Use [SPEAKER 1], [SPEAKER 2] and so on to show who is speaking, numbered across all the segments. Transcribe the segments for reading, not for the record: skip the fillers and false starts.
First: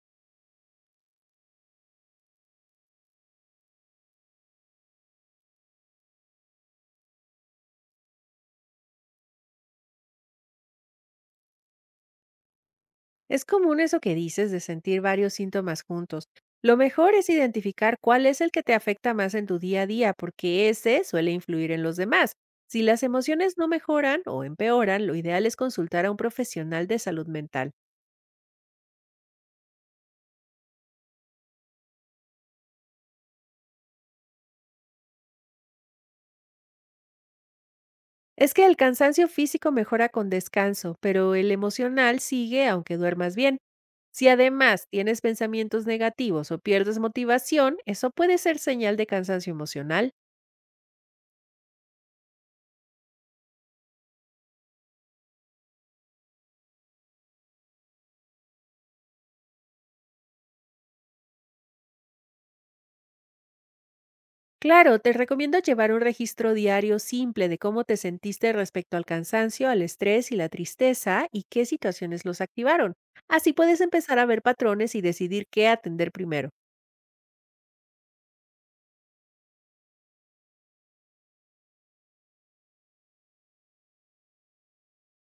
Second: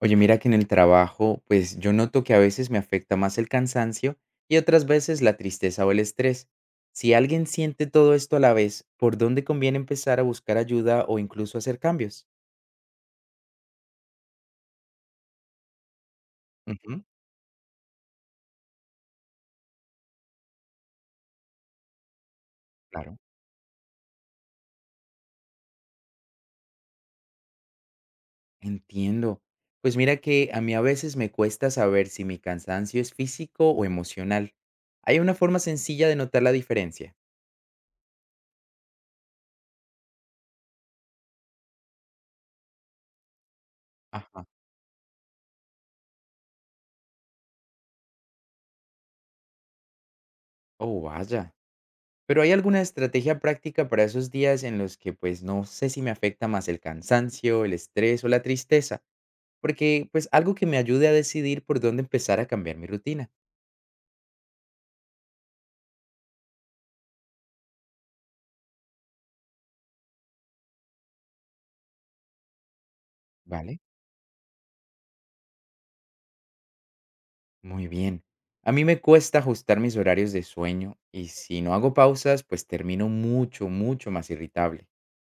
[SPEAKER 1] Oye, mira que en el trabajo, pues yo noto que a veces me afecta más el cansancio y otras veces la tristeza o el estrés. Si alguien siente todo esto a la vez, ¿por dónde conviene empezar a buscar ayuda o incluso hacer cambios?
[SPEAKER 2] Es común eso que dices de sentir varios síntomas juntos. Lo
[SPEAKER 1] Ujú,
[SPEAKER 2] mejor es identificar cuál es el que te afecta más en tu día a día, porque ese suele influir en los demás. Si las
[SPEAKER 1] claro.
[SPEAKER 2] emociones no mejoran o empeoran, lo ideal es consultar a un profesional de salud mental.
[SPEAKER 1] Entiendo. Pues mira que a mí a veces me cuesta saber si mi cansancio es físico o emocional. Hay una forma sencilla de notar la diferencia.
[SPEAKER 2] Es que el cansancio físico mejora con descanso, pero el emocional sigue aunque duermas bien. Si
[SPEAKER 1] Ajá.
[SPEAKER 2] además tienes pensamientos negativos o pierdes motivación, eso puede ser señal de cansancio emocional.
[SPEAKER 1] Oh, vaya. Pero, ¿hay alguna estrategia práctica para esos días en los que, pues, no sé si me afecta más el cansancio, el estrés o la tristeza? Porque, pues, algo que me ayude a decidir por dónde empezar a cambiar mi rutina.
[SPEAKER 2] Claro, te recomiendo llevar un registro diario simple de cómo te sentiste respecto al cansancio, al estrés y la tristeza y qué situaciones los activaron. Así puedes
[SPEAKER 1] ¿Vale?
[SPEAKER 2] empezar a ver patrones y decidir qué atender primero.
[SPEAKER 1] Muy bien. A mí me cuesta ajustar mis horarios de sueño y si no hago pausas, pues termino mucho, mucho más irritable.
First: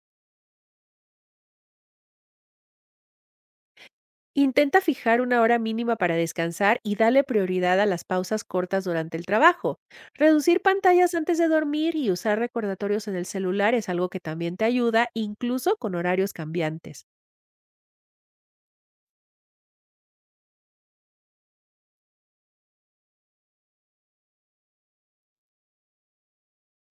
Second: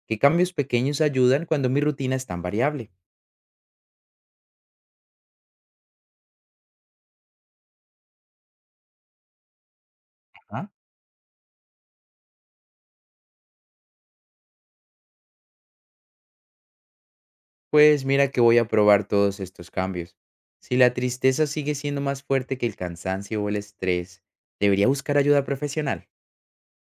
[SPEAKER 1] ¿Qué cambios pequeños ayudan cuando mi rutina es tan variable?
[SPEAKER 2] Intenta fijar una hora mínima para descansar y dale prioridad a las pausas cortas durante el trabajo. Reducir
[SPEAKER 1] Ajá.
[SPEAKER 2] pantallas antes de dormir y usar recordatorios en el celular es algo que también te ayuda, incluso con horarios cambiantes.
[SPEAKER 1] Pues mira que voy a probar todos estos cambios. Si la tristeza sigue siendo más fuerte que el cansancio o el estrés, debería buscar ayuda profesional.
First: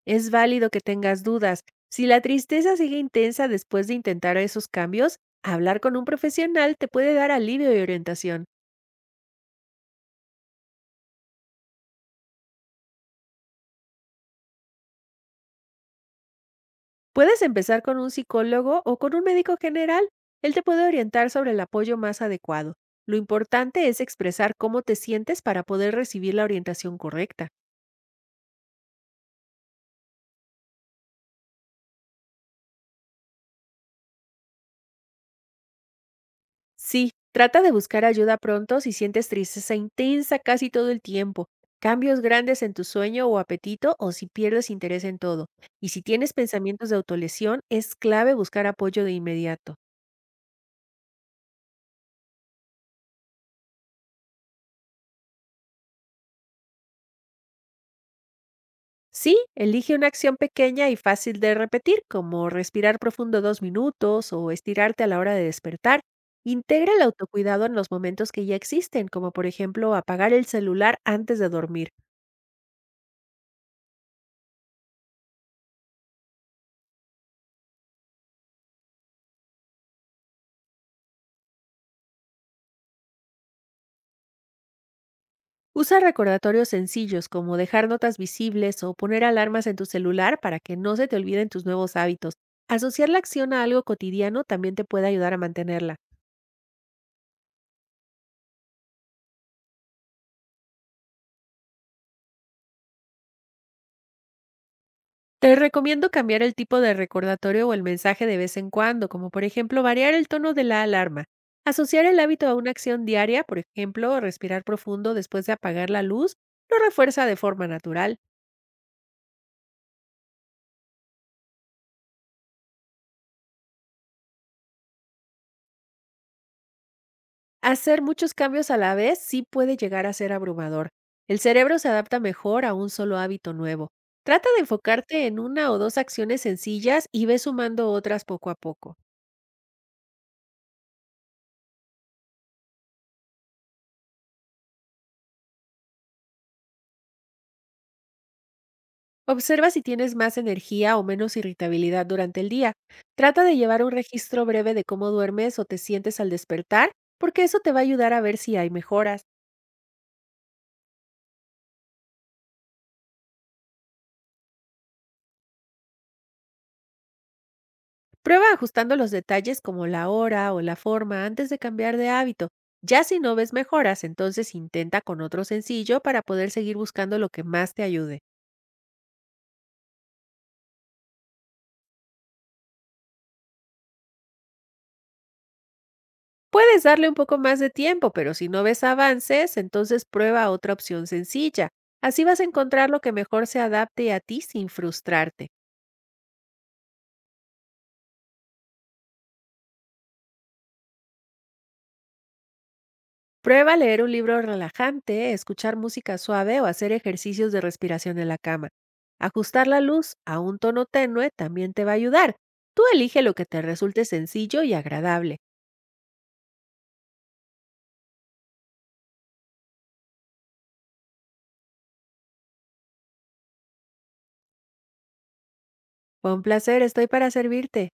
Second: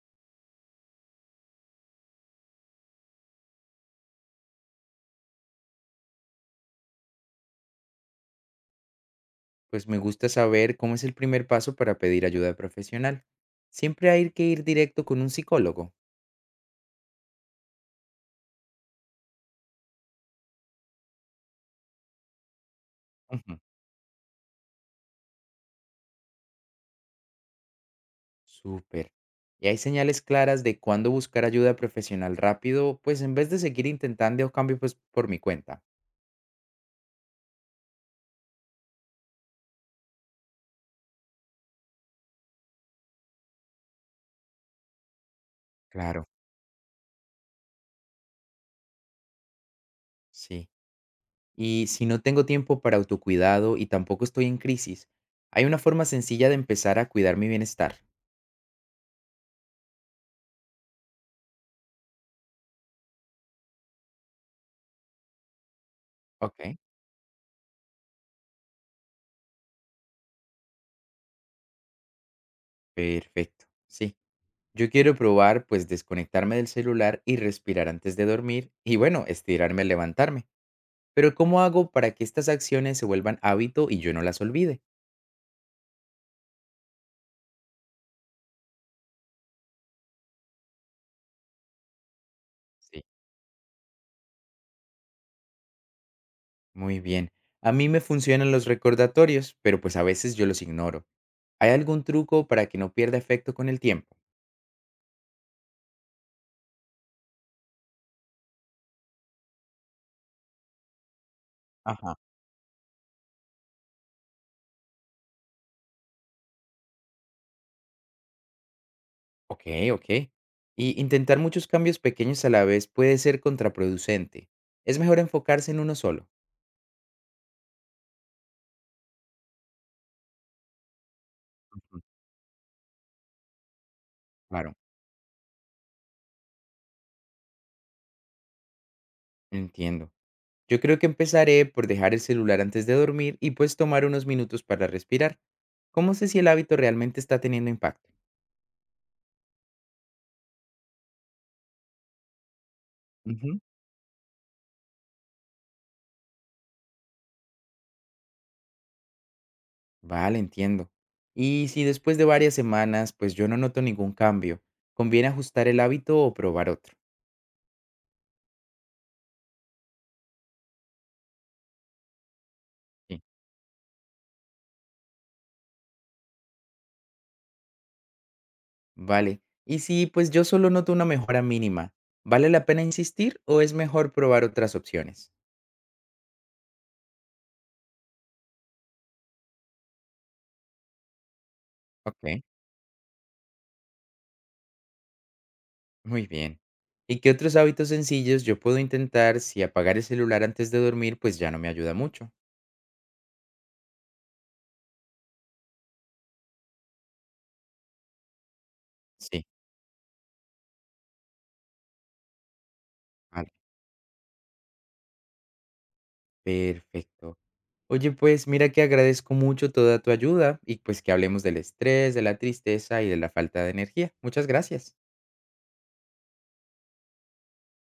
[SPEAKER 2] Es válido que tengas dudas. Si la tristeza sigue intensa después de intentar esos cambios, hablar con un profesional te puede dar alivio y orientación.
[SPEAKER 1] Pues me gusta saber cómo es el primer paso para pedir ayuda profesional. Siempre hay que ir directo con un psicólogo.
[SPEAKER 2] Puedes empezar con un psicólogo o con un médico general. Él te puede orientar sobre el apoyo más adecuado. Lo
[SPEAKER 1] Ujú.
[SPEAKER 2] importante es expresar cómo te sientes para poder recibir la orientación correcta.
[SPEAKER 1] Súper. Y hay señales claras de cuándo buscar ayuda profesional rápido, pues en vez de seguir intentando cambios pues, por mi cuenta.
[SPEAKER 2] Sí, trata de buscar ayuda pronto si sientes tristeza intensa casi todo el tiempo, cambios grandes en tu sueño o apetito o si pierdes interés en todo. Y si
[SPEAKER 1] Claro.
[SPEAKER 2] tienes pensamientos de autolesión, es clave buscar apoyo de inmediato.
[SPEAKER 1] Sí. Y si no tengo tiempo para autocuidado y tampoco estoy en crisis, hay una forma sencilla de empezar a cuidar mi bienestar.
[SPEAKER 2] Sí, elige una acción pequeña y fácil de repetir, como respirar profundo 2 minutos o estirarte a la hora de despertar.
[SPEAKER 1] Ok,
[SPEAKER 2] Integra el autocuidado en los momentos que ya existen, como por ejemplo apagar el celular antes de dormir.
[SPEAKER 1] perfecto. Sí. Yo quiero probar, pues, desconectarme del celular y respirar antes de dormir y, bueno, estirarme al levantarme. Pero, ¿cómo hago para que estas acciones se vuelvan hábito y yo no las olvide?
[SPEAKER 2] Usa recordatorios sencillos como dejar notas visibles o poner alarmas en tu celular para que no se te olviden tus nuevos hábitos.
[SPEAKER 1] Sí.
[SPEAKER 2] Asociar la acción a algo cotidiano también te puede ayudar a mantenerla.
[SPEAKER 1] Muy bien. A mí me funcionan los recordatorios, pero pues a veces yo los ignoro. ¿Hay algún truco para que no pierda efecto con el tiempo?
[SPEAKER 2] Te recomiendo cambiar el tipo de recordatorio o el mensaje de vez en cuando, como por ejemplo variar el tono de la alarma. Asociar
[SPEAKER 1] Ajá.
[SPEAKER 2] el hábito a una acción diaria, por ejemplo, respirar profundo después de apagar la luz, lo refuerza de forma natural.
[SPEAKER 1] Okey, okey. Y intentar muchos cambios pequeños a la vez puede ser contraproducente. Es mejor enfocarse en uno solo.
[SPEAKER 2] Hacer muchos cambios a la vez sí puede llegar a ser abrumador. El cerebro se
[SPEAKER 1] Ujú,
[SPEAKER 2] adapta mejor a un solo hábito nuevo. Trata de
[SPEAKER 1] claro.
[SPEAKER 2] enfocarte en una o dos acciones sencillas y ve sumando otras poco a poco.
[SPEAKER 1] Entiendo. Yo creo que empezaré por dejar el celular antes de dormir y pues tomar unos minutos para respirar. ¿Cómo sé si el hábito realmente está teniendo impacto?
[SPEAKER 2] Observa si tienes más energía o menos irritabilidad durante el día. Trata de
[SPEAKER 1] Ujú.
[SPEAKER 2] llevar un registro breve de cómo duermes o te sientes al despertar, porque eso te va a ayudar a ver si hay mejoras.
[SPEAKER 1] Vale, entiendo. Y si después de varias semanas, pues yo no noto ningún cambio, ¿conviene ajustar el hábito o probar otro?
[SPEAKER 2] Prueba ajustando los detalles como la hora o la forma antes de cambiar de hábito. Ya si
[SPEAKER 1] Sí.
[SPEAKER 2] no ves mejoras, entonces intenta con otro sencillo para poder seguir buscando lo que más te ayude.
[SPEAKER 1] Vale. Y si pues yo solo noto una mejora mínima, ¿vale la pena insistir o es mejor probar otras opciones?
[SPEAKER 2] Puedes darle un poco más de tiempo, pero si no ves avances, entonces prueba otra opción sencilla. Así vas
[SPEAKER 1] Ok,
[SPEAKER 2] a encontrar lo que mejor se adapte a ti sin frustrarte.
[SPEAKER 1] muy bien. ¿Y qué otros hábitos sencillos yo puedo intentar si apagar el celular antes de dormir pues ya no me ayuda mucho?
[SPEAKER 2] Prueba a leer un libro relajante, escuchar música suave o hacer ejercicios de respiración en la cama.
[SPEAKER 1] Sí,
[SPEAKER 2] Ajustar la luz a un tono tenue también te va a ayudar. Tú elige lo que
[SPEAKER 1] vale,
[SPEAKER 2] te resulte sencillo y agradable.
[SPEAKER 1] perfecto. Oye, pues mira que agradezco mucho toda tu ayuda y pues que hablemos del estrés, de la tristeza y de la falta de energía. Muchas gracias.
[SPEAKER 2] Fue un placer, estoy para servirte.